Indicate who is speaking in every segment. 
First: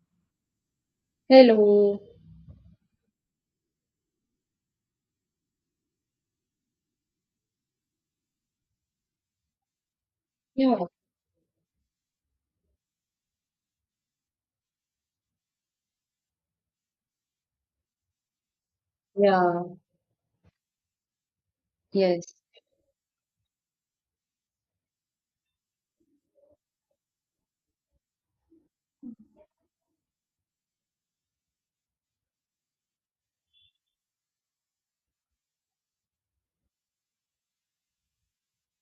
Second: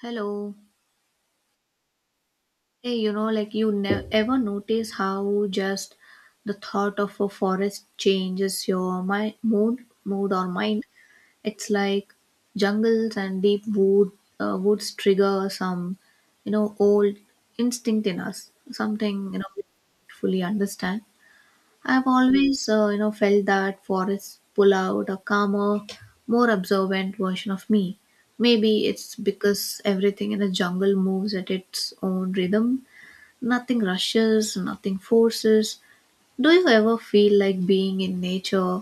Speaker 1: Hello.
Speaker 2: Hello.
Speaker 1: Hey, like ever notice how just the thought of a forest changes your my mood or mind?
Speaker 2: Yeah,
Speaker 1: It's like jungles and deep woods trigger some, old instinct in us. Something
Speaker 2: yeah,
Speaker 1: we don't fully understand. I've
Speaker 2: yes.
Speaker 1: always felt that forests pull out a calmer, more observant version of me. Maybe it's because everything in the jungle moves at its own rhythm. Nothing rushes, nothing forces. Do you ever feel like being in nature,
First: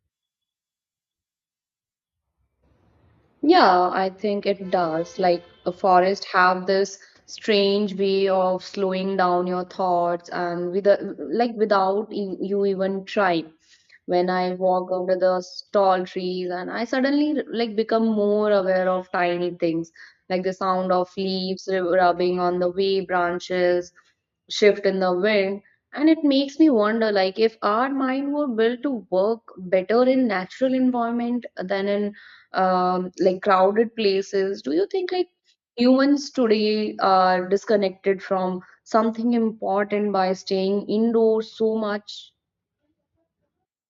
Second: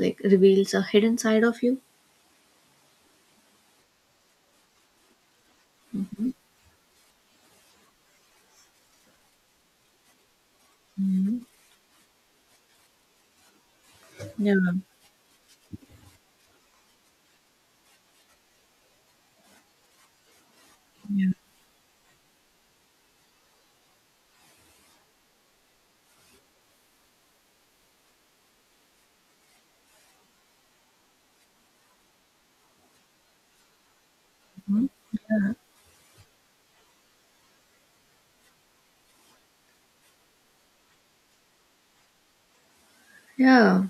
Speaker 1: like reveals a hidden side of you?
Speaker 2: Yeah, I think it does. Like a forest have this strange way of slowing down your thoughts and with a, like without you even trying. When I
Speaker 1: Yeah,
Speaker 2: walk under the tall trees and I suddenly like become more aware of tiny things like the sound of
Speaker 1: yeah,
Speaker 2: leaves rubbing on the way branches, shift in the wind, and it makes me wonder like if our mind were built to work better in natural environment than in like crowded places. Do you think like humans today are disconnected from something important by staying indoors so much?
Speaker 1: yeah,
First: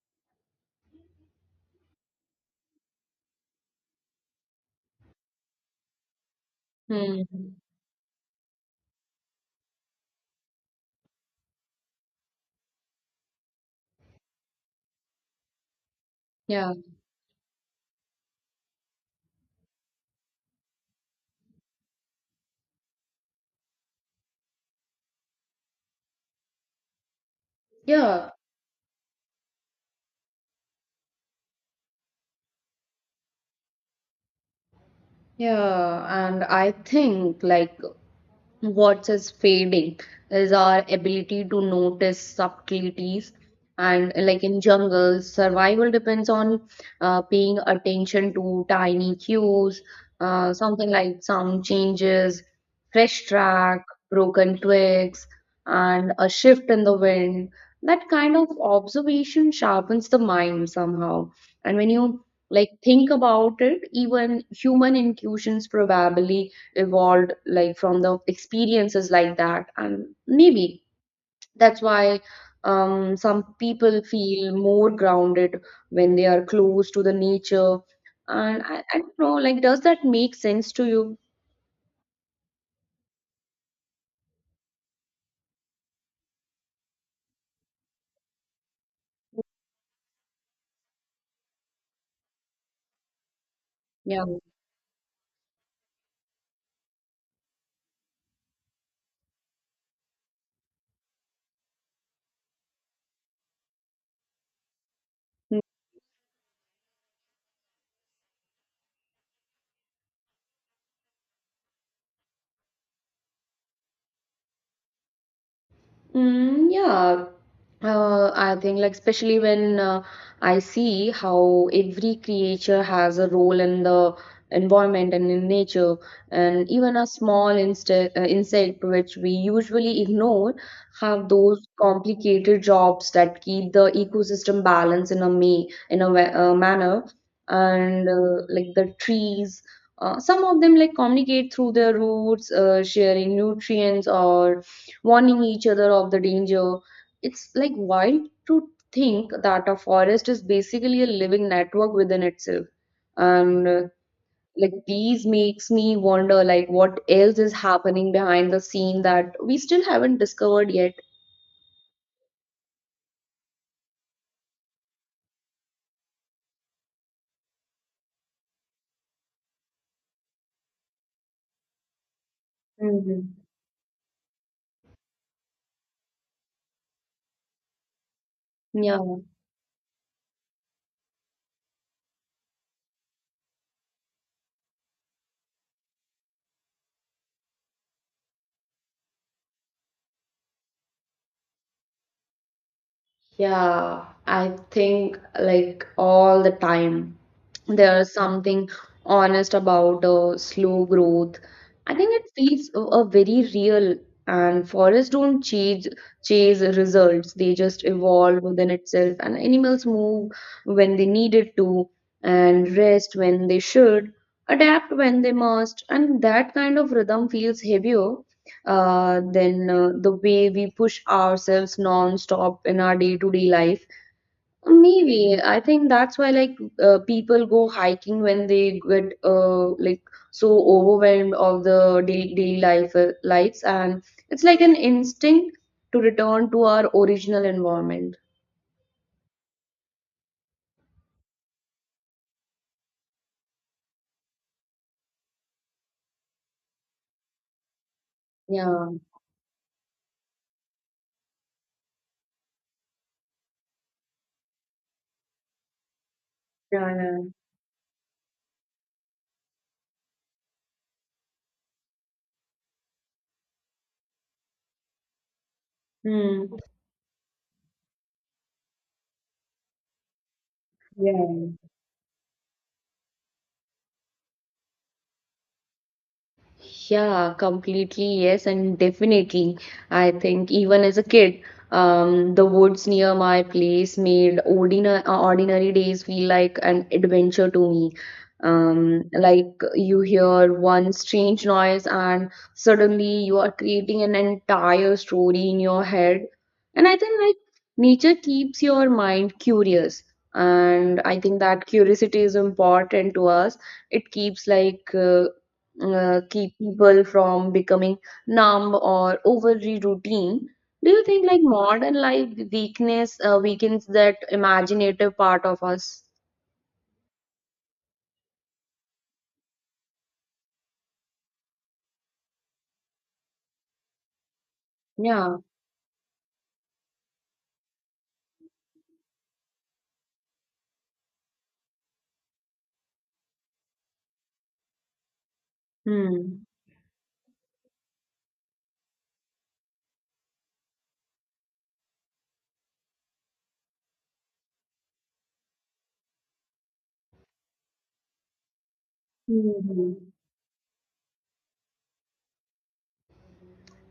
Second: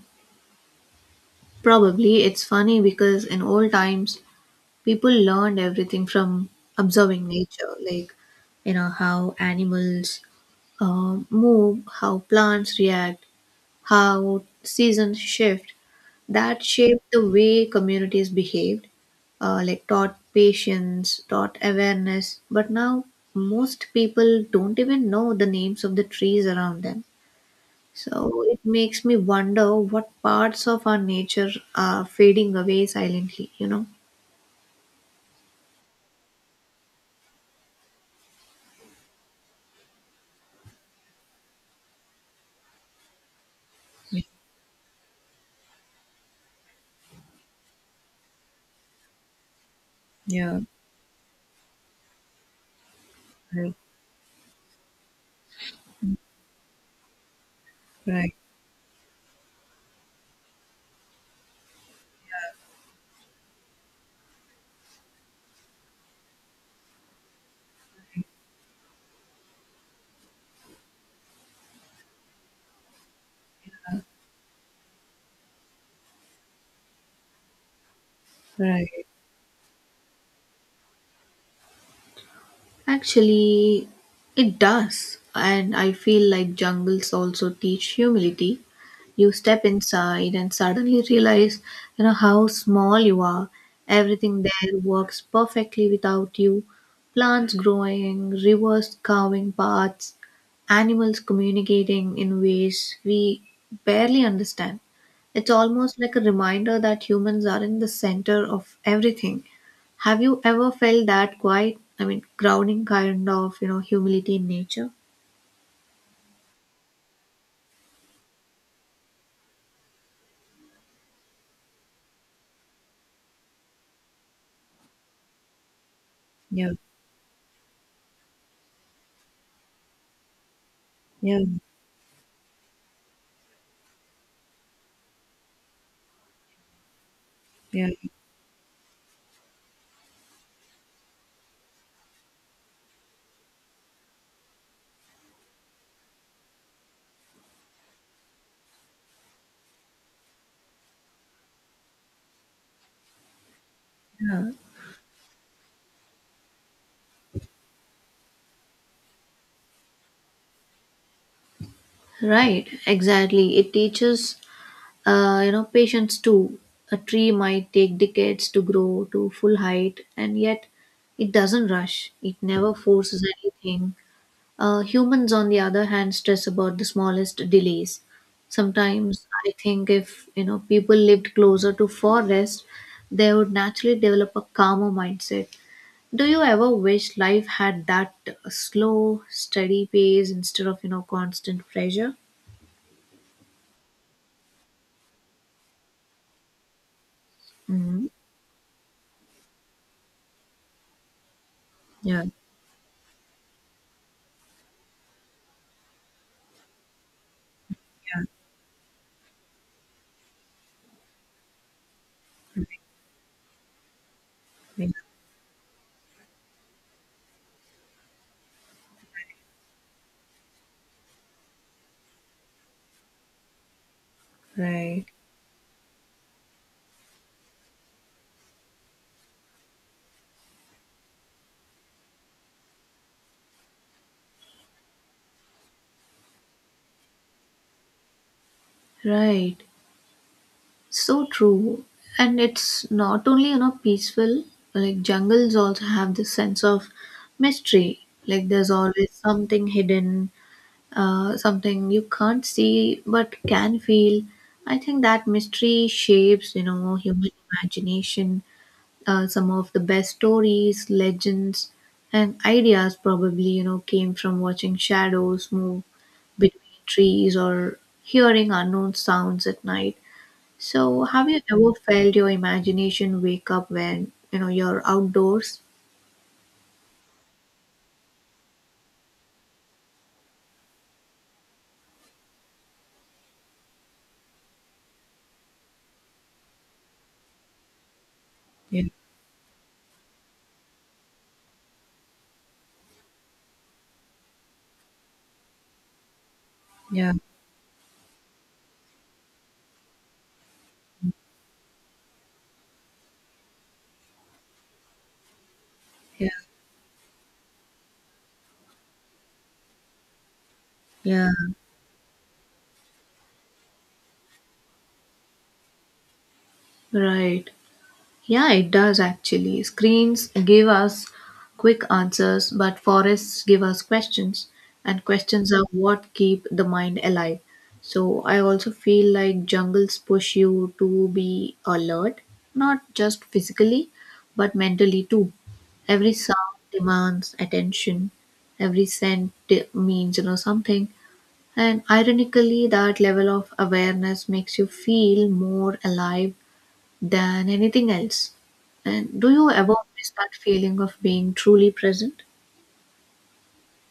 Speaker 1: probably. It's funny because in old times, people learned everything from observing
Speaker 2: Hmm.
Speaker 1: nature, like, how animals, move, how plants react, how seasons shift, that
Speaker 2: Yeah,
Speaker 1: shaped the way communities behaved, like taught patience, taught awareness. But now, most people don't even know the names of the trees around them.
Speaker 2: yeah,
Speaker 1: So it makes me wonder what parts of our nature are fading away silently, you know?
Speaker 2: yeah, and I think like what is fading is our ability to notice subtleties. And like in jungles, survival depends on paying attention to tiny cues,
Speaker 1: Yeah,
Speaker 2: something like sound changes, fresh
Speaker 1: right,
Speaker 2: track, broken twigs, and a shift in the wind. That
Speaker 1: right,
Speaker 2: kind of observation sharpens the mind somehow. And when you like think about it, even human intuitions probably evolved like from the experiences like that, and maybe that's why some people feel more grounded when they are close to the nature. And I,
Speaker 1: right.
Speaker 2: I don't know, like does that make sense to you?
Speaker 1: Actually, it does. And I feel like jungles also teach humility. You step inside and suddenly realize how small you are.
Speaker 2: Yeah.
Speaker 1: Everything there works perfectly without you. Plants growing, rivers carving paths, animals communicating in ways we barely understand. It's almost like a reminder that humans are in the center of everything. Have you ever felt that quiet, I mean, grounding kind of humility in nature?
Speaker 2: Mm, yeah, I think like especially when I see how every creature has a role in the environment and in nature, and
Speaker 1: Yeah,
Speaker 2: even a small inste insect which we usually ignore have
Speaker 1: yeah,
Speaker 2: those complicated jobs that keep the ecosystem balanced in a may in a wa- manner.
Speaker 1: yeah,
Speaker 2: And like the trees. Some of them like communicate through their roots, sharing nutrients or warning each other of the danger. It's like wild to think that a forest is basically a living network within itself. And
Speaker 1: yeah,
Speaker 2: like these makes me wonder like what else is happening behind the scene that we still haven't discovered yet.
Speaker 1: right, exactly. It teaches patience too. A tree might take decades to grow to full height, and yet it doesn't rush. It never forces
Speaker 2: Mhm.
Speaker 1: anything. Humans, on the other hand, stress about the smallest delays.
Speaker 2: Yeah.
Speaker 1: Sometimes I think if people lived closer to forest, they would naturally develop a calmer mindset. Do you ever wish life had that slow, steady pace instead of constant pressure?
Speaker 2: Yeah, I think like all the time
Speaker 1: Hmm.
Speaker 2: there's something honest about slow growth. I think
Speaker 1: Yeah.
Speaker 2: it feels a very real, and forests don't chase results. They just evolve within itself, and animals move when they needed to, and rest when they should, adapt when they must, and that kind of rhythm feels heavier then the way we push ourselves non-stop in our day-to-day life.
Speaker 1: Right.
Speaker 2: Maybe I think that's why like people go hiking when they get like so overwhelmed of the daily life lives, and it's like an instinct to return to our original environment.
Speaker 1: Right. So true. And it's not only peaceful, like jungles also have this sense of mystery. Like there's
Speaker 2: Yeah,
Speaker 1: always something hidden, something you can't see but can feel. I think that mystery shapes
Speaker 2: yeah, yeah.
Speaker 1: human imagination. Some of the best stories, legends, and ideas probably came from watching shadows move
Speaker 2: Hmm.
Speaker 1: between trees or hearing unknown sounds at night. So, have you
Speaker 2: Yeah.
Speaker 1: ever felt your imagination wake up when you're outdoors?
Speaker 2: Yeah, completely. Yes, and definitely. I think even as a kid, the woods near my place made ordinary days feel like an adventure to me.
Speaker 1: Yeah,
Speaker 2: Like you hear one strange noise and suddenly you are creating an entire story in your head. And I
Speaker 1: yeah,
Speaker 2: think like nature keeps your mind curious. And I think that curiosity is important to us. It keeps
Speaker 1: yeah,
Speaker 2: keep people from becoming numb or overly routine. Do you think
Speaker 1: yeah.
Speaker 2: like modern life weakness weakens that imaginative part of us?
Speaker 1: Right. Yeah, it does actually. Screens give us quick answers, but forests give us questions, and
Speaker 2: Yeah.
Speaker 1: questions are what keep the mind alive. So I also feel like jungles push you to be alert, not just physically, but mentally too. Every
Speaker 2: Hmm.
Speaker 1: sound demands attention, every scent means something. And ironically, that level of awareness makes you feel more alive than anything else. And do you
Speaker 2: Hmm,
Speaker 1: ever
Speaker 2: hmm.
Speaker 1: miss that feeling of being truly present?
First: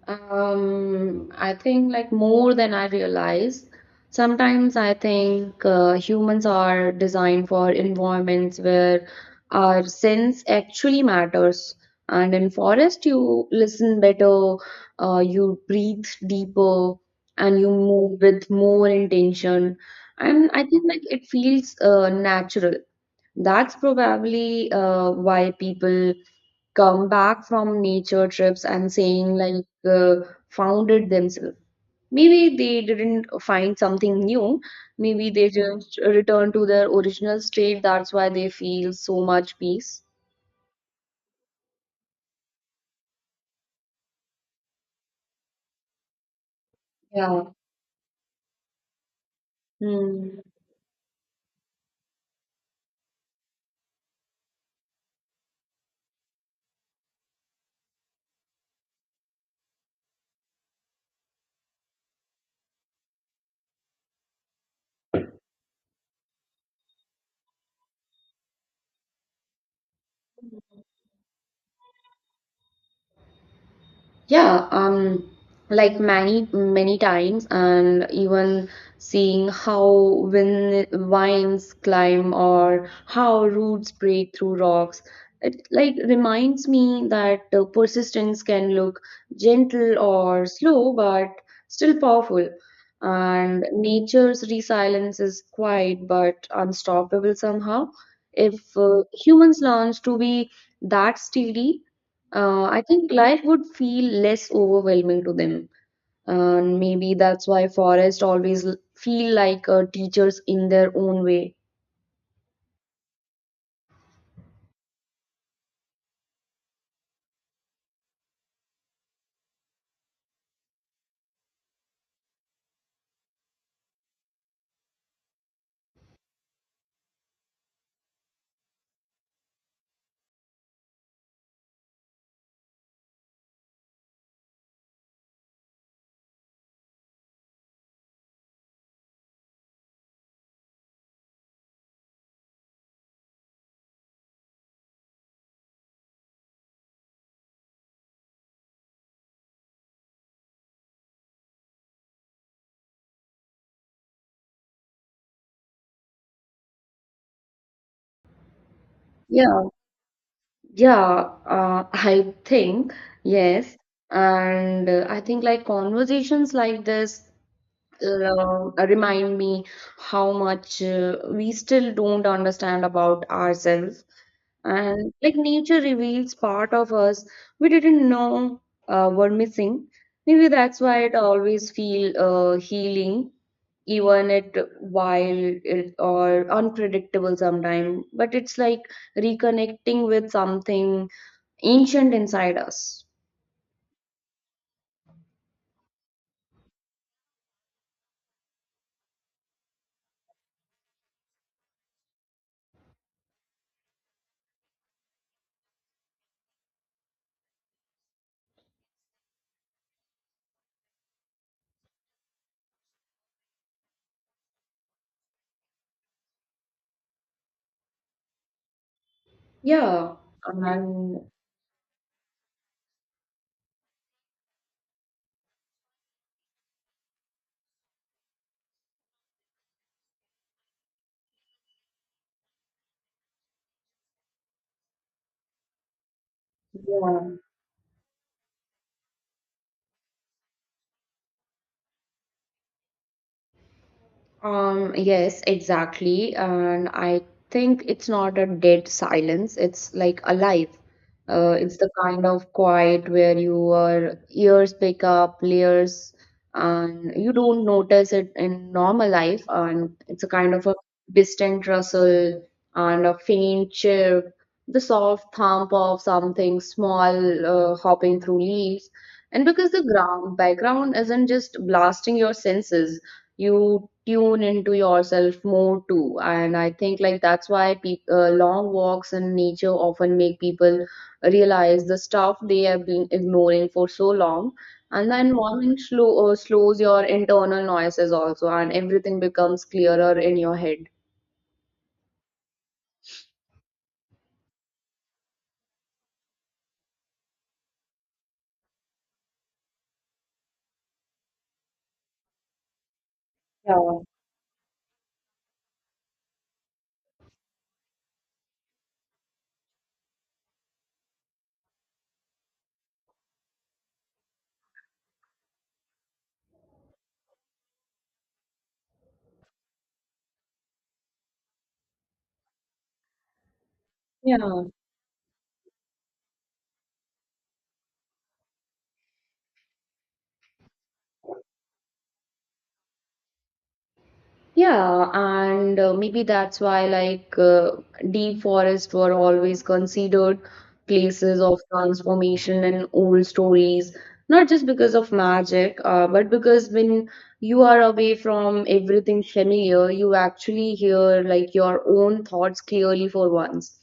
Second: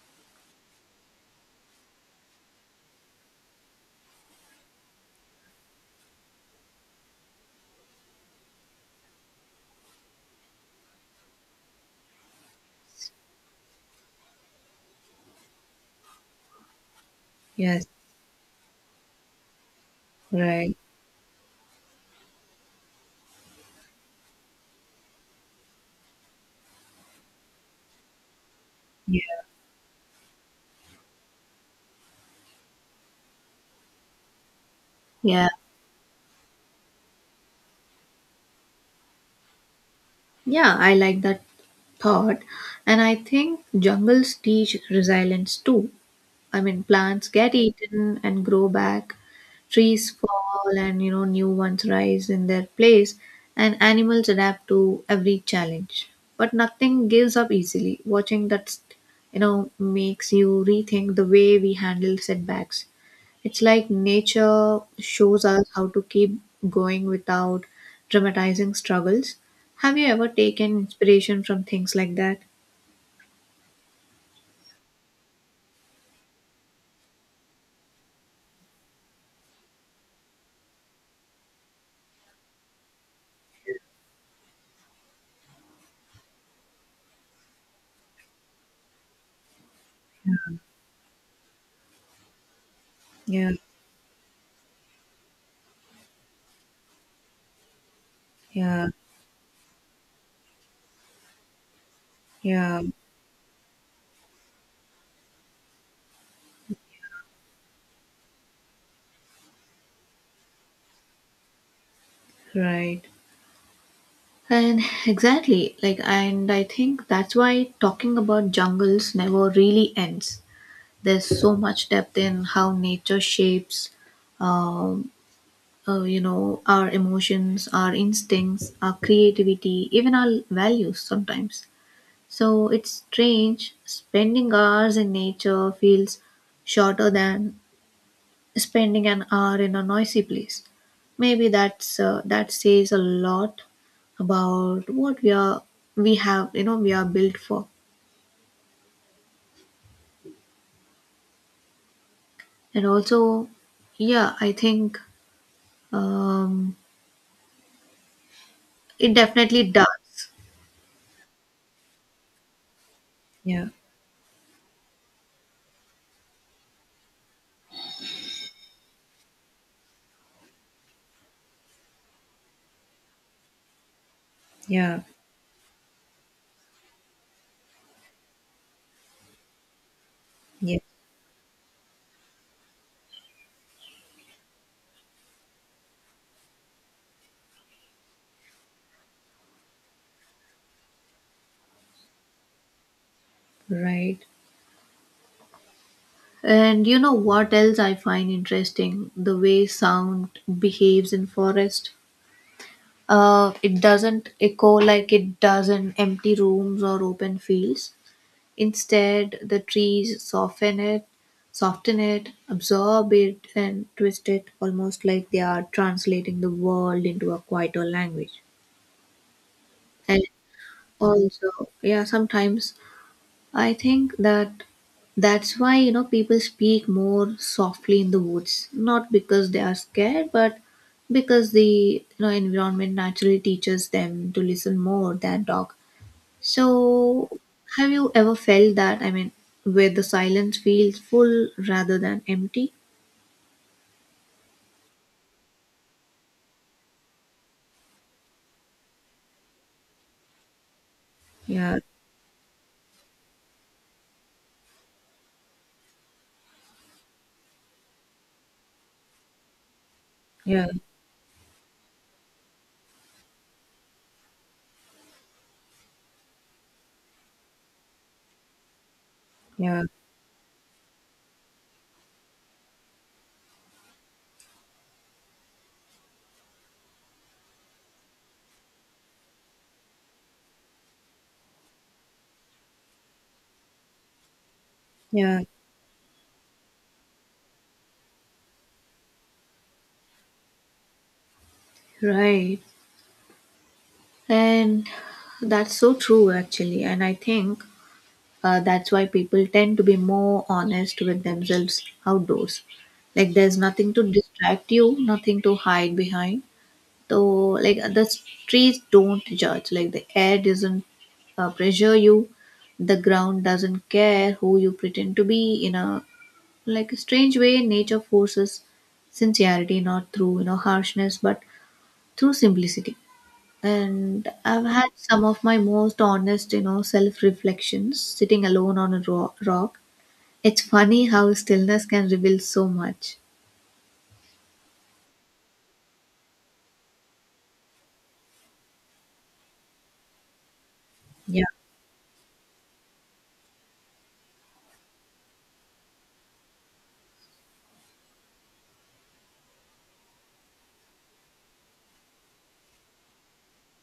Speaker 2: I think like more than I realize. Sometimes I think humans are designed for environments where our sense actually matters. And in forest, you listen better, you breathe deeper, and you
Speaker 1: Yes,
Speaker 2: move with more intention. And I
Speaker 1: right.
Speaker 2: think like it feels natural. That's probably why people come back from nature trips and saying
Speaker 1: Yeah.
Speaker 2: like found it themselves. Maybe they didn't find something new, maybe
Speaker 1: Yeah,
Speaker 2: they just return to their original state. That's why they feel so much peace.
Speaker 1: yeah, I like that thought. And I think jungles teach resilience too. I mean, plants
Speaker 2: Yeah.
Speaker 1: get eaten and grow back, trees
Speaker 2: Hmm.
Speaker 1: fall and new ones rise in their place, and animals adapt to every challenge. But nothing gives up easily. Watching that makes you rethink the way we handle setbacks. It's like nature shows us how to keep going without dramatizing struggles. Have you ever taken inspiration from things like that?
Speaker 2: Yeah, like many many times, and even seeing how win vines climb or how roots break through rocks, it like reminds me that persistence can look gentle or slow, but still powerful.
Speaker 1: Yeah,
Speaker 2: And nature's resilience is quiet but unstoppable somehow. If
Speaker 1: yeah,
Speaker 2: humans learn to be that steady,
Speaker 1: yeah,
Speaker 2: I think life would feel less overwhelming to them. And maybe that's why forests always feel like teachers in their own way.
Speaker 1: right. And exactly, like, and I think that's why talking about jungles never really ends. There's so much depth in how nature shapes, um, our emotions, our instincts, our creativity, even our values sometimes. So it's strange spending hours in nature feels shorter than spending an hour in a noisy place. Maybe that says a lot about what we are we have you know we are built for. And also, yeah, I think um, it
Speaker 2: Yeah,
Speaker 1: definitely does.
Speaker 2: yeah, I think,
Speaker 1: Yeah,
Speaker 2: yes. And I think like conversations like this remind me how much we still don't understand about ourselves.
Speaker 1: yeah,
Speaker 2: And like nature reveals part of us we didn't know were missing. Maybe
Speaker 1: yeah,
Speaker 2: that's why it always feel healing, even it wild it, or unpredictable sometimes, but it's like reconnecting with something ancient inside us.
Speaker 1: right. And you know what else? I find interesting? The way sound behaves in forest. It doesn't echo like it does in empty rooms or open fields. Instead, the trees soften it, absorb it, and twist it, almost like they are translating the world into a quieter language.
Speaker 2: Yeah
Speaker 1: And
Speaker 2: and
Speaker 1: also, yeah, sometimes I think that that's why people speak more softly in the woods, not because they are scared, but because the environment naturally teaches them to listen more than talk. So,
Speaker 2: yeah.
Speaker 1: have you ever felt that? I mean, where the silence feels full rather than empty?
Speaker 2: Yes, exactly. And I think it's not a dead silence, it's like alive.
Speaker 1: Yeah,
Speaker 2: It's the kind of quiet where your ears pick up layers and you don't notice it in normal life. And it's a kind
Speaker 1: yeah,
Speaker 2: of a distant rustle and a faint chirp, the soft thump of something small hopping through leaves. And because
Speaker 1: yeah,
Speaker 2: the ground background isn't just blasting your senses, you tune into yourself more too. And I think like that's why peop long walks in nature often make people realize the stuff they have been ignoring for so long. And the
Speaker 1: yeah,
Speaker 2: environment slows your internal noises also, and everything becomes clearer in your head.
Speaker 1: right. And that's so true, actually. And I think that's why people tend to be more honest with themselves outdoors. Like, there's nothing to
Speaker 2: Yeah.
Speaker 1: distract you, nothing to hide behind. So like the trees don't judge. Like the air doesn't pressure you. The ground doesn't care who you pretend to be. In a Like a strange way, nature forces sincerity not through harshness, but through simplicity. And
Speaker 2: Yeah.
Speaker 1: I've had some of my most honest self-reflections sitting alone on a rock. It's funny how stillness can reveal so much.
Speaker 2: Yeah, and maybe that's why like deep forests were always considered places
Speaker 1: Yeah,
Speaker 2: of transformation and old stories, not just because of magic, but because when you are away from everything familiar, you actually hear like your own thoughts clearly for once.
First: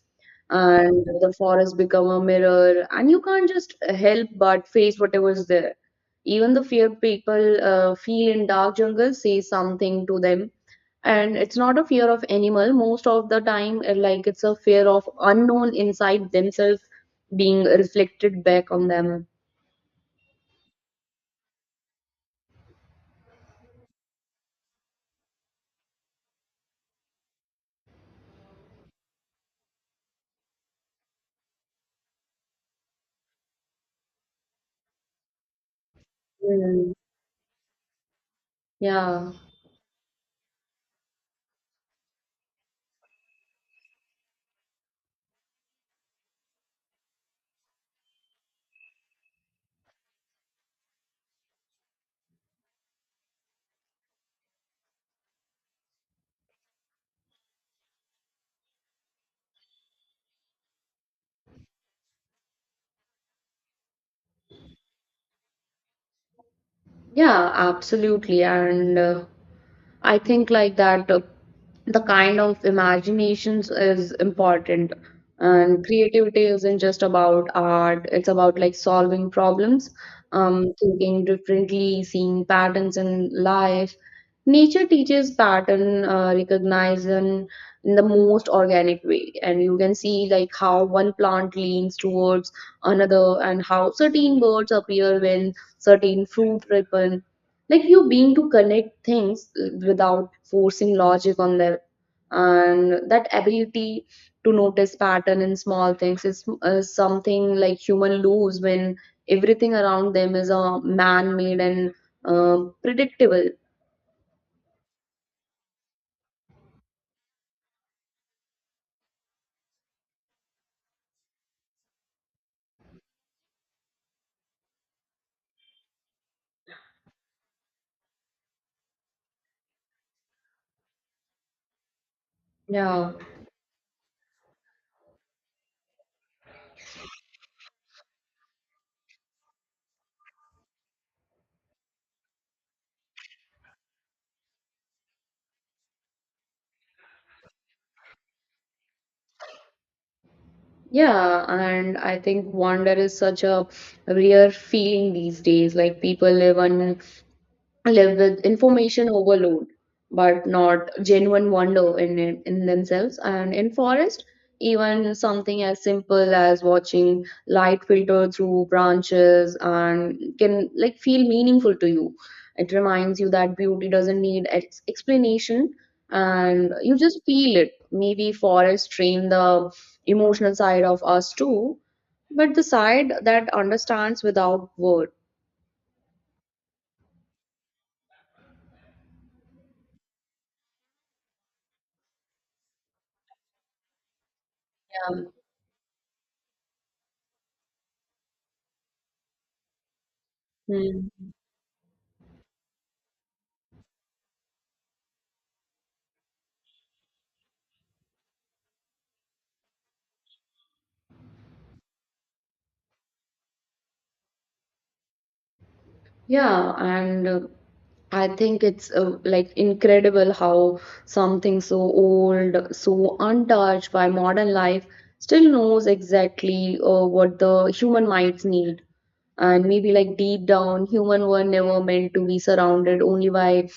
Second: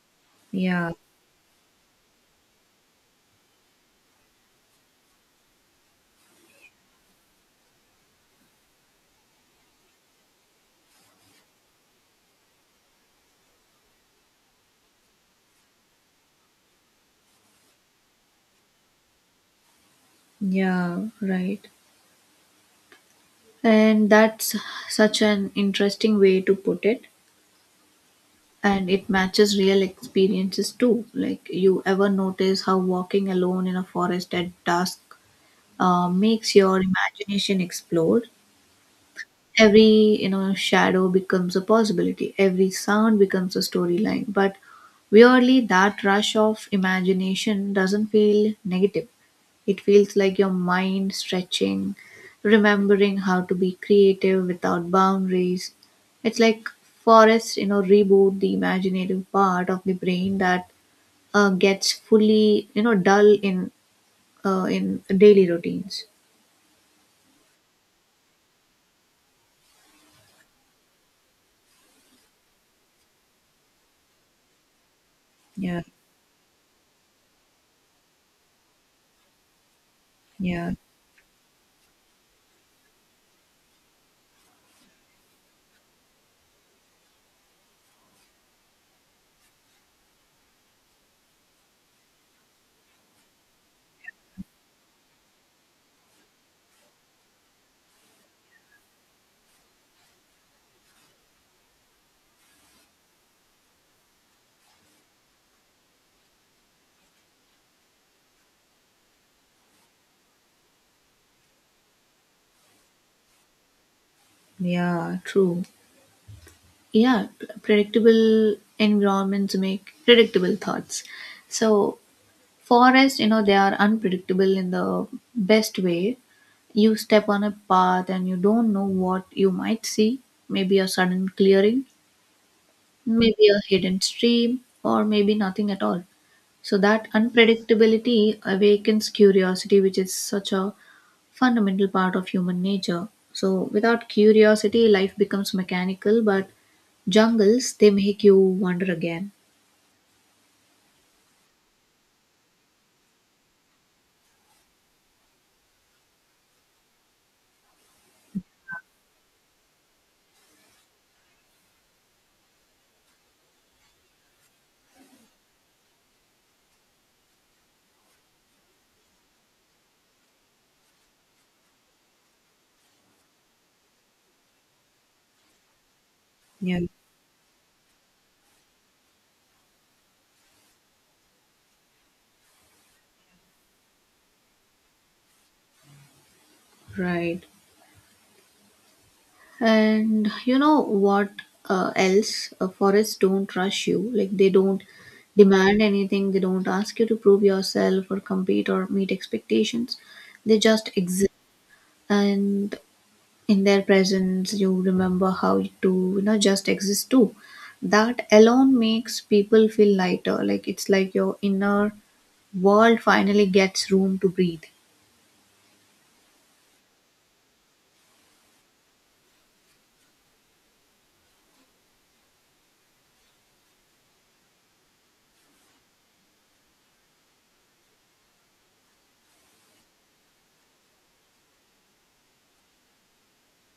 Speaker 1: yeah,
Speaker 2: And the forest become a mirror, and you can't just help but face whatever is there. Even the fear people feel in dark jungles say something to them, and it's not a fear of animal most of the time, like it's a fear of unknown inside themselves being reflected back on them.
Speaker 1: yeah, right. And that's such an interesting way to put it. And it matches real experiences too. Like, you ever notice how walking alone in a forest at dusk makes your
Speaker 2: Mm.
Speaker 1: imagination explode?
Speaker 2: Yeah,
Speaker 1: Every shadow becomes a possibility. Every sound becomes a storyline, but weirdly that rush of imagination doesn't feel negative. It feels like your mind stretching, remembering how to be creative without boundaries. It's like forests reboot the imaginative part of the brain that gets fully dull in daily routines.
Speaker 2: yeah, absolutely, and I think like that the kind of imaginations is important,
Speaker 1: Yeah,
Speaker 2: and creativity isn't just about art, it's about like solving problems, um,
Speaker 1: yeah,
Speaker 2: thinking differently, seeing patterns in life. Nature teaches pattern recognition in the most organic way, and you can see like how one plant leans towards another, and how certain birds appear when certain fruit ripen. Like you being to connect things without forcing logic on them, and that ability to notice pattern in small things is something like human lose when everything around them is man-made and predictable.
Speaker 1: yeah, true. Yeah, predictable environments make predictable thoughts. So forest they are unpredictable in the best way. You step on a path and you don't know what you might see. Maybe a sudden clearing,
Speaker 2: Yeah,
Speaker 1: maybe a hidden stream, or maybe nothing at all. So that unpredictability awakens curiosity, which is such a fundamental part of human nature. So, without curiosity, life becomes mechanical, but jungles, they make you wonder again.
Speaker 2: yeah, and I think wonder is such a rare feeling these days. Like people live on live with information overload but not genuine wonder in it, in themselves, and in forest even something as simple as watching light filter through branches and can like feel meaningful to you. It reminds you that beauty doesn't need explanation, and
Speaker 1: Yeah,
Speaker 2: you just feel it. Maybe forest train the emotional side of us too, but the side that understands without word.
Speaker 1: right. And you know what else? Forests don't rush you, like, they don't
Speaker 2: Um.
Speaker 1: demand anything, they don't ask you to prove yourself or compete or meet expectations. They just exist.
Speaker 2: Hmm.
Speaker 1: And in their presence you remember how to just exist too. That alone makes people feel lighter. Like, it's like your inner world finally gets room to breathe.
Speaker 2: Yeah, and I think it's like incredible how something so old, so untouched by modern life, still knows exactly what the human minds need. And maybe like deep down, human were never meant to be surrounded only by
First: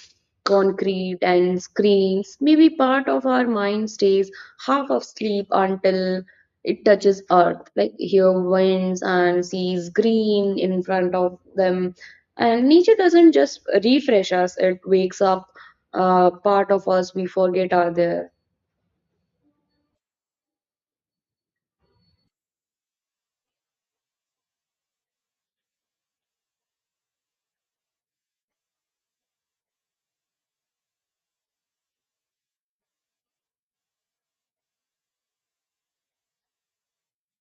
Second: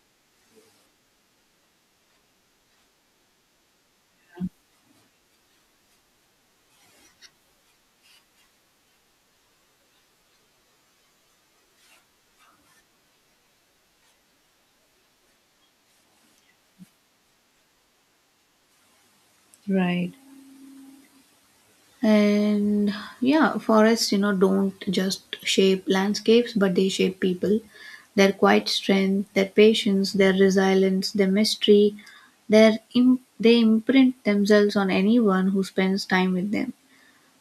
Speaker 2: concrete and screens. Maybe part of our mind stays half of sleep until it touches earth, like hear winds and sees green in front of them. And nature doesn't just refresh us, it wakes up part of us we forget are there.
Speaker 1: Right. And yeah, forests don't just shape landscapes but they shape people. Their quiet strength, their patience, their resilience, their mystery, their they imprint themselves on anyone who spends time with them.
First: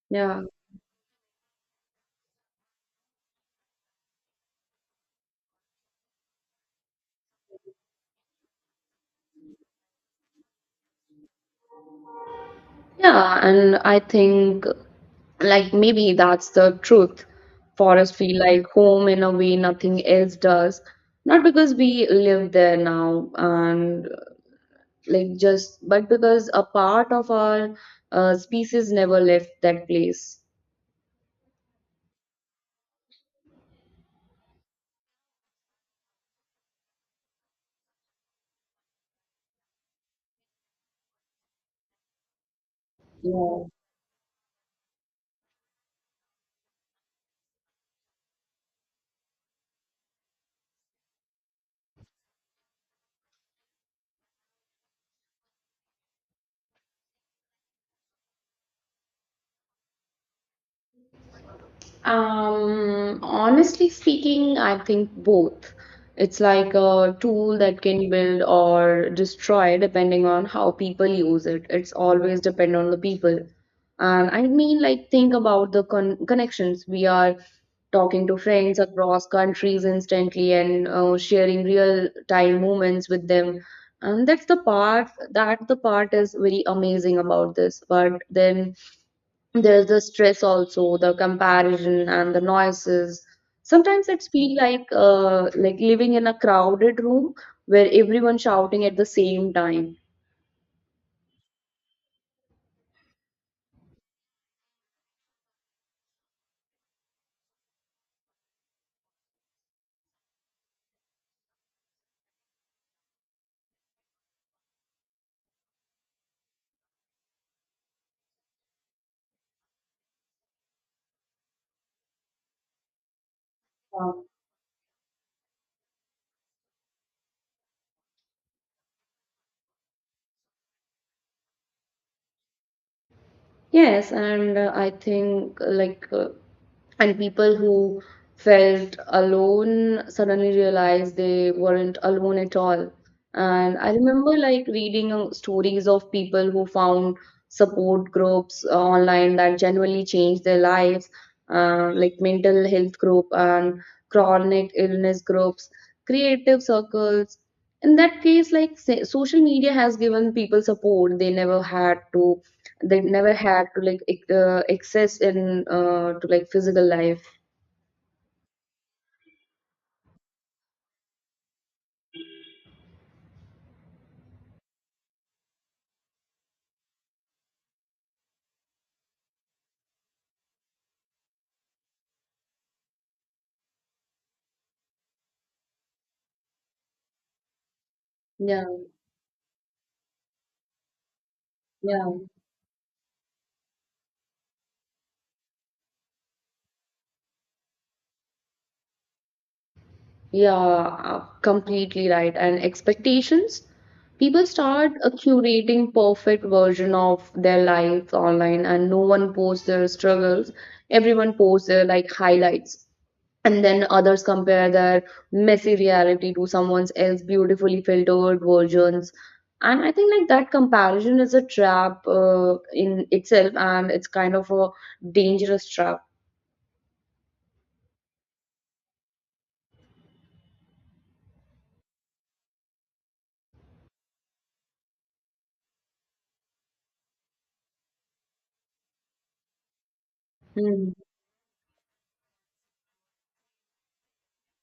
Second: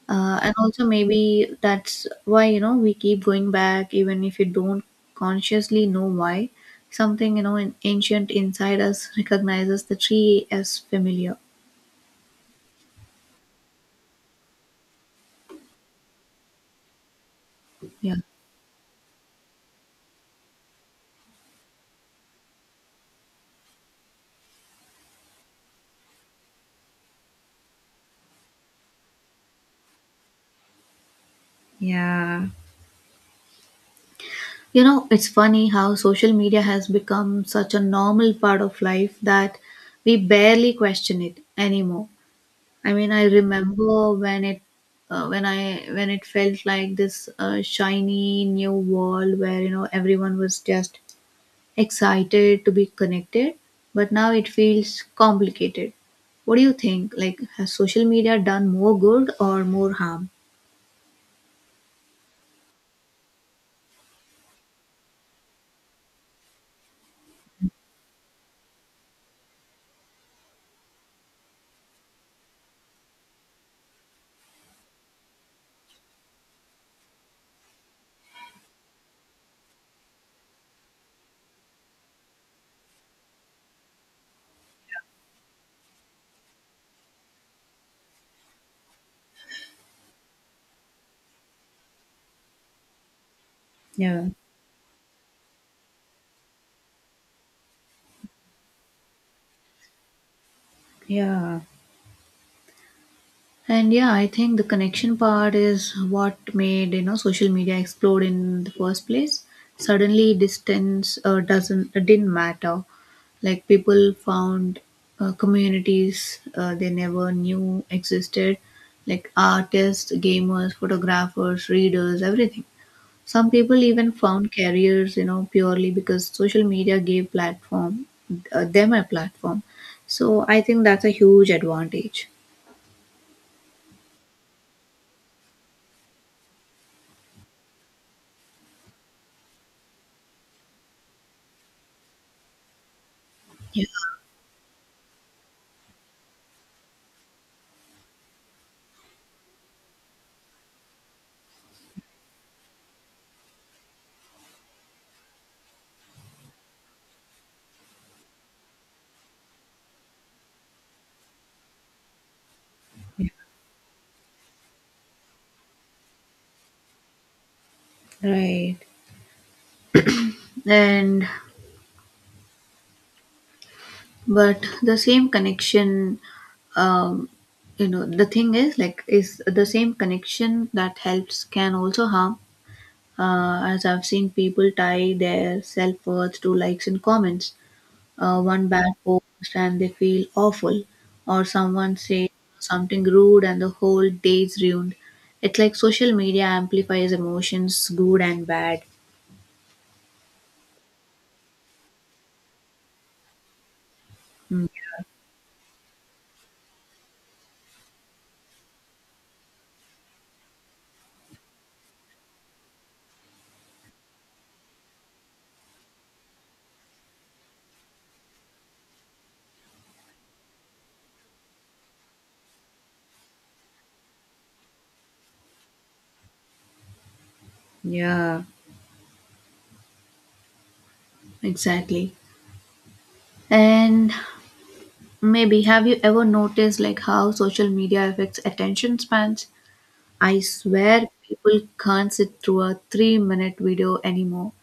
Speaker 2: Yeah.
Speaker 1: And also maybe that's why we keep going back even if you don't consciously know why. Something an ancient inside us recognizes the tree as familiar.
Speaker 2: Yeah, and I think like maybe that's the truth.
Speaker 1: Yeah.
Speaker 2: Forests feel like home in a way nothing else does. Not because we live there now and like just, but because a part of our species never left that place.
Speaker 1: Yeah. It's funny how social media has become such a normal part of life that we barely question it anymore. I mean, I remember when it felt like this shiny new world where everyone was just excited to be connected, but now it feels complicated. What do you think? Like, has social media done more good or more harm?
Speaker 2: Honestly speaking, I think both. It's like a tool that can build or destroy depending on how people use it. It's always depend on the people. And I mean, like, think about the connections. We are talking to friends across countries instantly and sharing real time moments with them. And that's the part that the part is very amazing about this. But then there's the stress, also the comparison and the noises. Sometimes
Speaker 1: Yeah.
Speaker 2: it's feel like living in a crowded room where everyone shouting at the same time.
Speaker 1: Yeah. And, yeah, I think the connection part is what made social media explode in the first place. Suddenly, distance doesn't didn't matter. Like people found communities they never knew existed, like artists, gamers, photographers, readers, everything. Some people even
Speaker 2: Uh,
Speaker 1: found careers purely because social media gave platform them a platform. So I think that's a huge advantage.
Speaker 2: yes, and I think and people who felt alone suddenly realized they weren't alone at all. And
Speaker 1: Yeah.
Speaker 2: I remember like reading stories of people who found support groups online that genuinely changed their lives, like mental health group and chronic illness groups, creative circles. In that case, like, say, social media has given people support they never had to like access in to like physical life.
Speaker 1: Right. And but the same connection, um, the thing is like is the same connection that helps can also harm. As I've seen people tie their self worth to likes and comments.
Speaker 2: Yeah,
Speaker 1: One bad post and they feel awful, or someone
Speaker 2: yeah,
Speaker 1: says something rude and the whole day's ruined. It's like social media amplifies emotions, good and bad.
Speaker 2: yeah, completely right. And expectations, people
Speaker 1: Mm,
Speaker 2: start curating perfect version of their lives online, and no one posts their struggles. Everyone posts their like highlights, and then others compare their messy reality to someone else's beautifully filtered versions. And I think like that comparison is a trap in itself, and it's kind of a dangerous trap.
Speaker 1: yeah, exactly. And maybe have you ever noticed like how social media affects attention spans? I
Speaker 2: Hmm.
Speaker 1: swear people can't sit through a 3-minute video anymore.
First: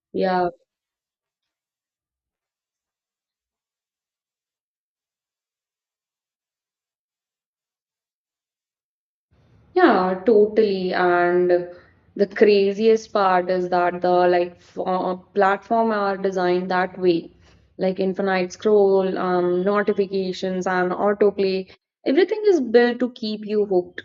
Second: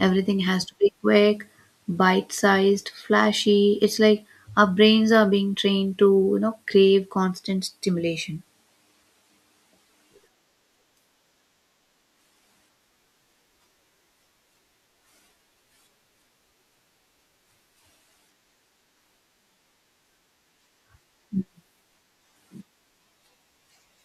Speaker 1: Everything
Speaker 2: Yeah.
Speaker 1: has to be quick, bite sized, flashy. It's like our brains are being trained to crave constant stimulation.
Speaker 2: Yeah, totally. And the craziest part is that the like platform are designed that way, like infinite scroll, notifications, and autoplay. Everything is built to keep you hooked,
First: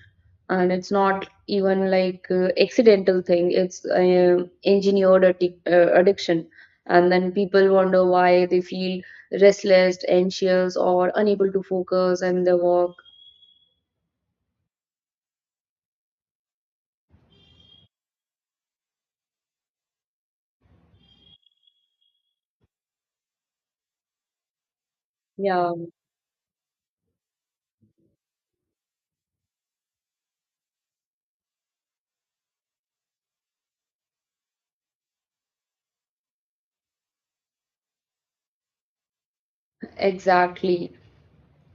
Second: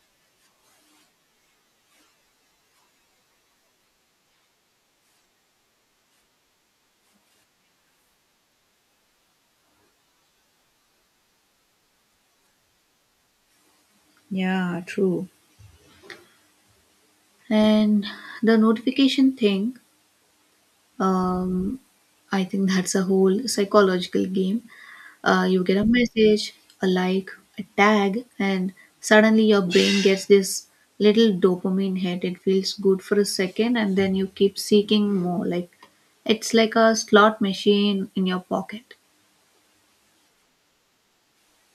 Speaker 2: and it's not even like accidental thing. It's engineered addiction, and then people wonder why they feel restless, anxious, or unable to focus in their work.
Speaker 1: Yeah, true. And the notification thing, um, I think that's a whole psychological game. You
Speaker 2: Yeah,
Speaker 1: get a message, a like, a tag, and suddenly your brain gets this little dopamine hit. It feels good for a second, and then you keep seeking more. Like it's like a slot machine in your pocket.
Speaker 2: exactly.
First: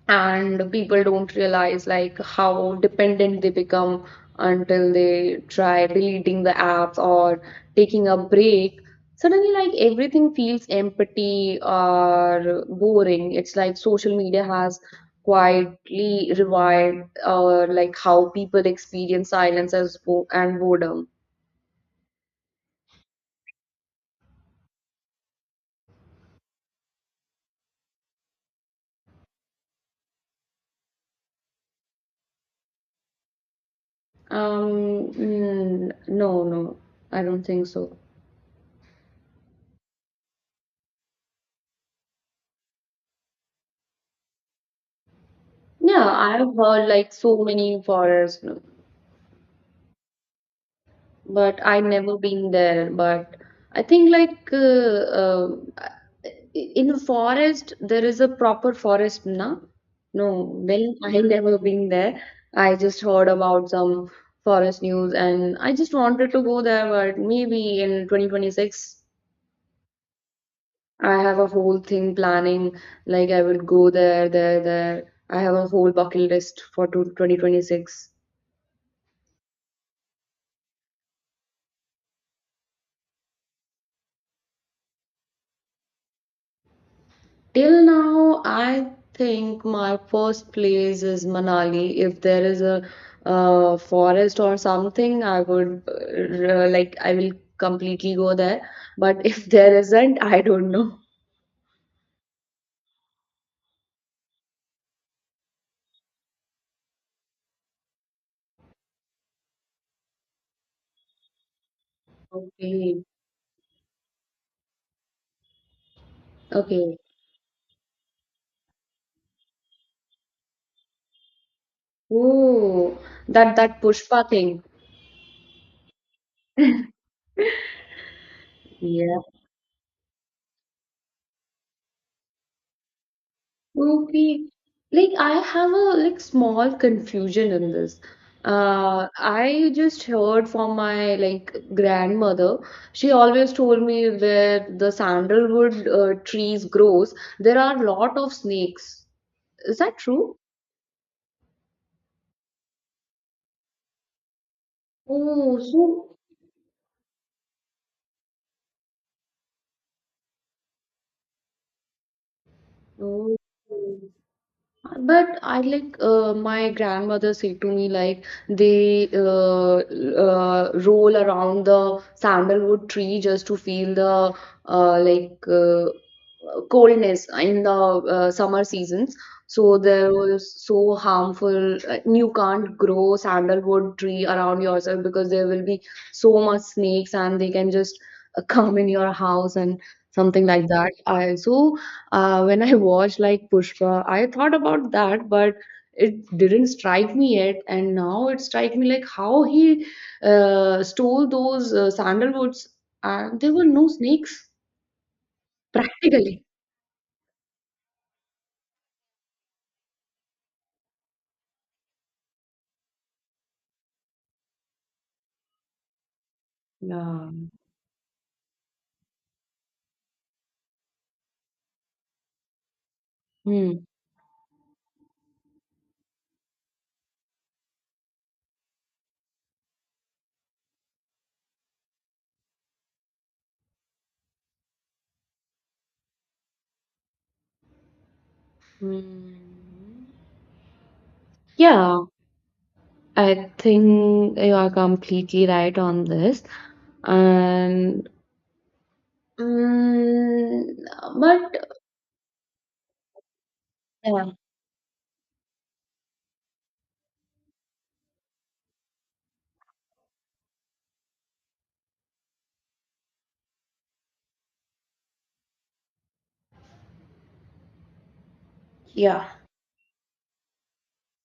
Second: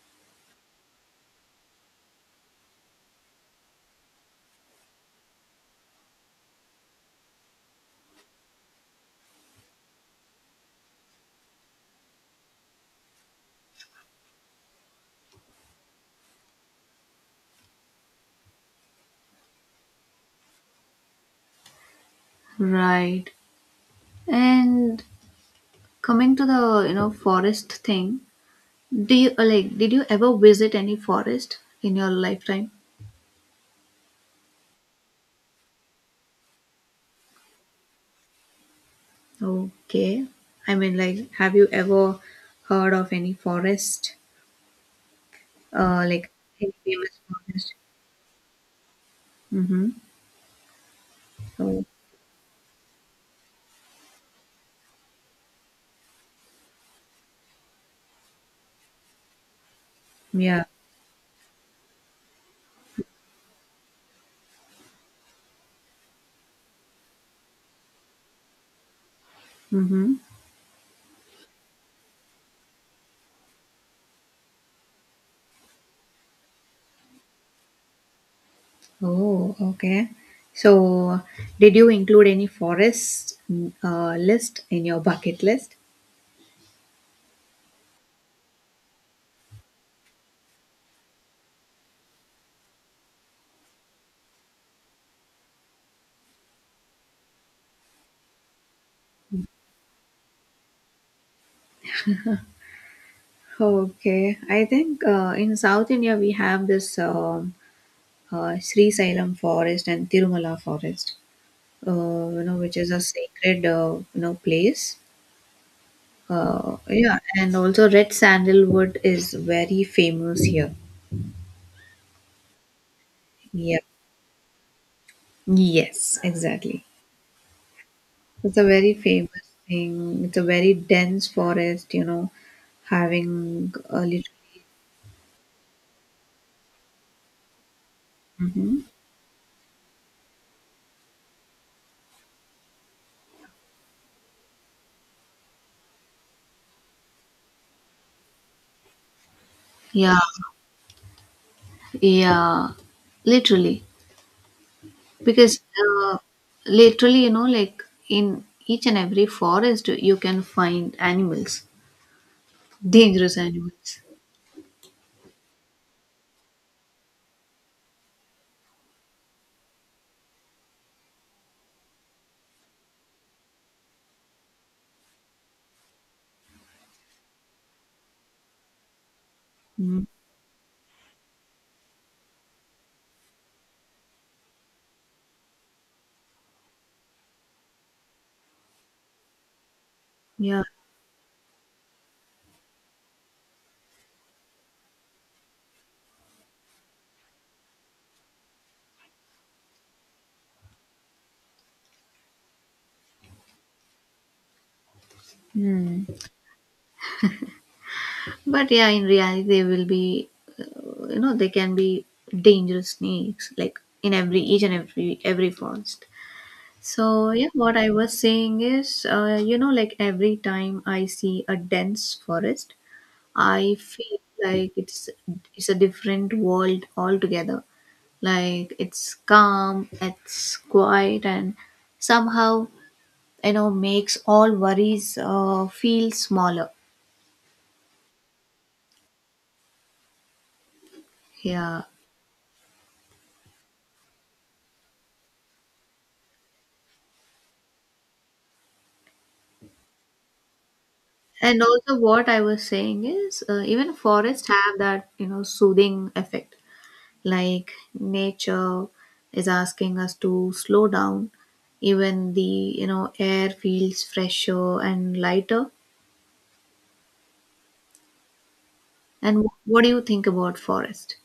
Speaker 2: And people don't realize like how dependent they become until they try deleting the apps or taking a break. Suddenly, like, everything feels empty or boring. It's like social media has quietly revived or like how people experience silence as bo- and boredom.
Speaker 1: Right. And coming to the forest thing, do you like did you ever visit any forest in your lifetime?
Speaker 2: um no, no, I don't think so.
Speaker 1: Okay. I mean, like, have you ever heard of any forest?
Speaker 2: Yeah,
Speaker 1: Like
Speaker 2: I've
Speaker 1: any
Speaker 2: heard like
Speaker 1: famous
Speaker 2: so
Speaker 1: forest?
Speaker 2: many forests,
Speaker 1: Mhm.
Speaker 2: but I
Speaker 1: So,
Speaker 2: never been there. But I think like in the forest there is a proper forest, na? No,
Speaker 1: yeah.
Speaker 2: well, I never been there. I just heard about some forest news and I just wanted to go there, but maybe in 2026
Speaker 1: Mhm.
Speaker 2: I have a whole thing planning. Like, I will go there, there, there. I have a whole bucket list for 2026.
Speaker 1: Oh, okay. So, did you include any forest list in your bucket list?
Speaker 2: Till now, I think my first place is Manali. If there is a forest or something, I would I will completely go there. But if there isn't, I don't know.
Speaker 1: Okay, I think in South India we have this Sri Sailam forest and Tirumala forest which is a
Speaker 2: Okay,
Speaker 1: sacred place.
Speaker 2: okay.
Speaker 1: Yeah, and also red sandalwood is very famous here.
Speaker 2: Oh, that
Speaker 1: Yeah.
Speaker 2: that Pushpa thing.
Speaker 1: Yes, exactly. It's a very famous thing. It's a very dense forest having a little.
Speaker 2: Okay. Like, I have a like small confusion in this.
Speaker 1: Hmm.
Speaker 2: I just heard from my like grandmother. She always told me where the sandalwood trees grows, there are a lot of snakes. Is that
Speaker 1: Yeah,
Speaker 2: true?
Speaker 1: yeah, literally.
Speaker 2: Oh,
Speaker 1: Because
Speaker 2: so.
Speaker 1: literally like in each and every forest, you can find animals, dangerous
Speaker 2: Oh.
Speaker 1: animals.
Speaker 2: But I like, my grandmother said to me like they roll around the sandalwood tree just to feel the uh, like uh, coldness in the summer seasons. So
Speaker 1: Mm,
Speaker 2: there was so harmful, you can't grow sandalwood tree around yourself because there will be so much snakes, and they can just come in your house and something
Speaker 1: yeah.
Speaker 2: like that. I so, when I watched like Pushpa, I thought about that, but it didn't strike me yet, and now it strike me like how he stole those sandalwoods and there were no snakes
Speaker 1: Mm.
Speaker 2: practically.
Speaker 1: But yeah, in reality, they will be, you know, they can be dangerous snakes, like in every, each and every forest.
Speaker 2: Yeah.
Speaker 1: So, yeah, what I was saying is like every time I see a dense forest, I
Speaker 2: Hmm.
Speaker 1: feel like it's a different world altogether. Like it's calm, it's quiet, and somehow makes all worries feel smaller.
Speaker 2: Mm.
Speaker 1: Yeah,
Speaker 2: Yeah, I think you are completely right on this. And, mm, but
Speaker 1: and also what I was saying is even
Speaker 2: yeah,
Speaker 1: forests have that soothing effect, like nature is asking us to slow down. Even the air feels fresher and lighter.
Speaker 2: yeah.
Speaker 1: And what do you think about forest?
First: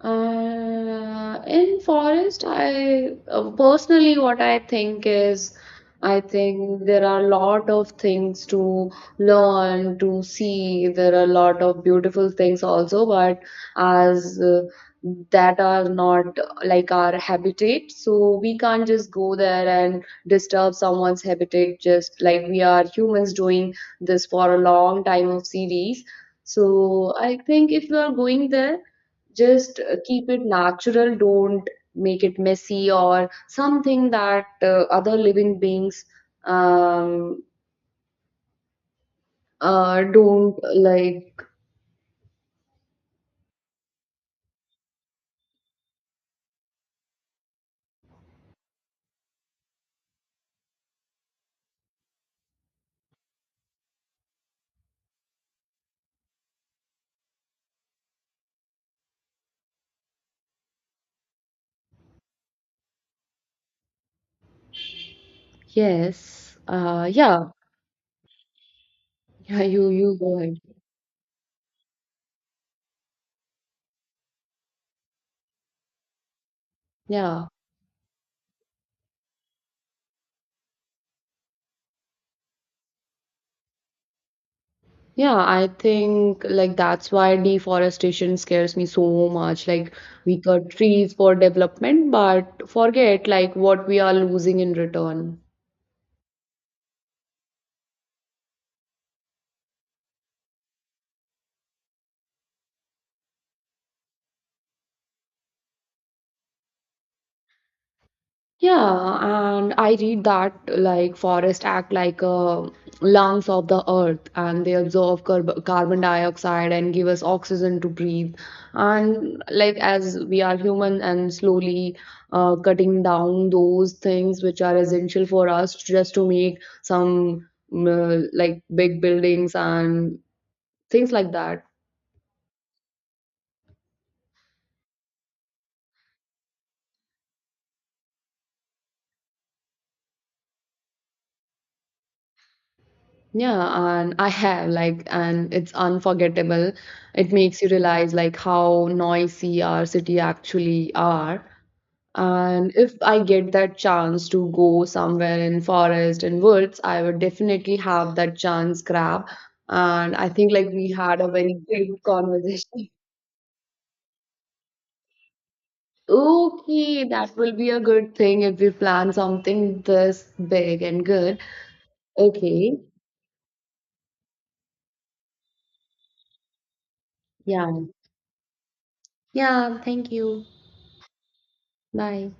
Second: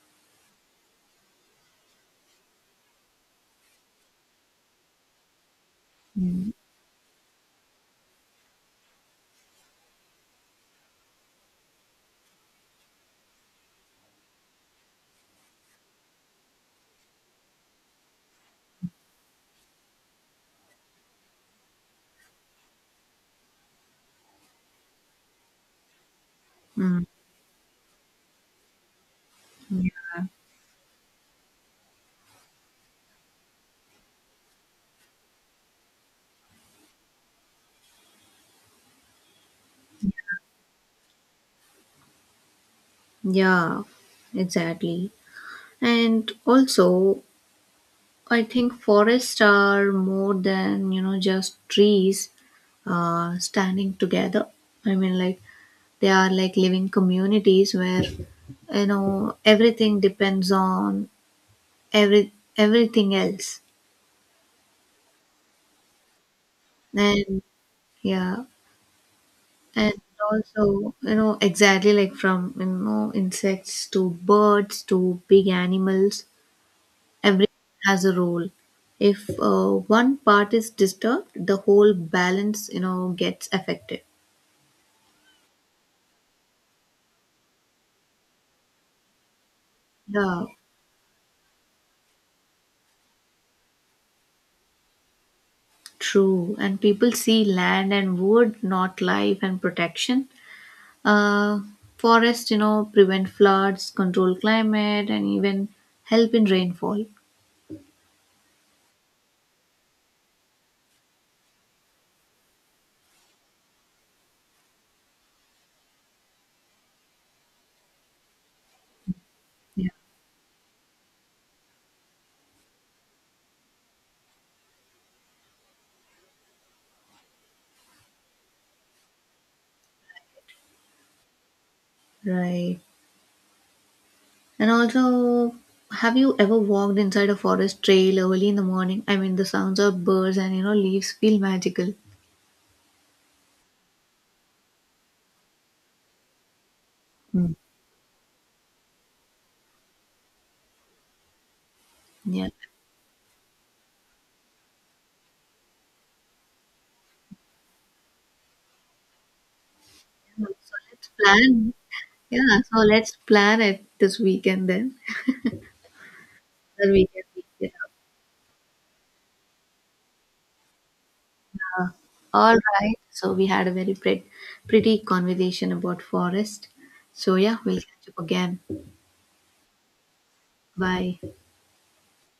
Speaker 2: In forest, I personally, what I think is, I
Speaker 1: Mm.
Speaker 2: think there are a lot of things to learn, to see. There are a lot of beautiful things also, but as that are not like our habitat, so we can't just go there and disturb someone's habitat just like we are humans doing this for a long time of series.
Speaker 1: Mm,
Speaker 2: So I think if you are going there, just keep it natural, don't make it messy or something that other living beings um, don't like.
Speaker 1: yeah, exactly. And also, I think forests are more than just trees standing together. I mean, like, they are like living communities where everything depends on everything else.
Speaker 2: Yes,
Speaker 1: And
Speaker 2: yeah.
Speaker 1: yeah,
Speaker 2: Yeah, you
Speaker 1: and
Speaker 2: you go ahead.
Speaker 1: also exactly, like from insects to birds to big animals,
Speaker 2: Yeah,
Speaker 1: everything has a role. If one part is disturbed, the whole balance gets affected.
Speaker 2: yeah. I think like that's why deforestation scares me so much, like we
Speaker 1: Yeah,
Speaker 2: cut trees for development but forget like what we are losing in return.
Speaker 1: true. And people see land and wood, not life and protection. uh Forests prevent floods, control climate, and even help in rainfall.
Speaker 2: Yeah, and I read that like forests act like lungs of the earth, and they absorb carbon dioxide and give us oxygen to breathe. And like
Speaker 1: Yeah.
Speaker 2: as we are human and slowly cutting down those things which are essential for us just to make some like big buildings and things like that.
Speaker 1: Right. And also, have you ever walked inside a forest trail early in the morning? I mean, the sounds of birds and leaves feel magical.
Speaker 2: Yeah, and I have like, and it's unforgettable. It
Speaker 1: Mm.
Speaker 2: makes you realize like how noisy our city actually are.
Speaker 1: Yeah.
Speaker 2: And if I get that chance to go somewhere in forest and woods, I would definitely have that chance grab. And I think like
Speaker 1: So
Speaker 2: we
Speaker 1: let's
Speaker 2: had a very
Speaker 1: plan.
Speaker 2: great
Speaker 1: Yeah. So
Speaker 2: conversation.
Speaker 1: let's plan it this weekend then. The
Speaker 2: Okay,
Speaker 1: weekend.
Speaker 2: that will be
Speaker 1: weekend.
Speaker 2: a good thing if we plan something this big and good.
Speaker 1: Uh, all
Speaker 2: Okay,
Speaker 1: right. So we had a very pretty, pretty conversation about forest. So yeah,
Speaker 2: yeah.
Speaker 1: we'll catch up again.
Speaker 2: Yeah, thank you.
Speaker 1: Bye.
Speaker 2: Bye.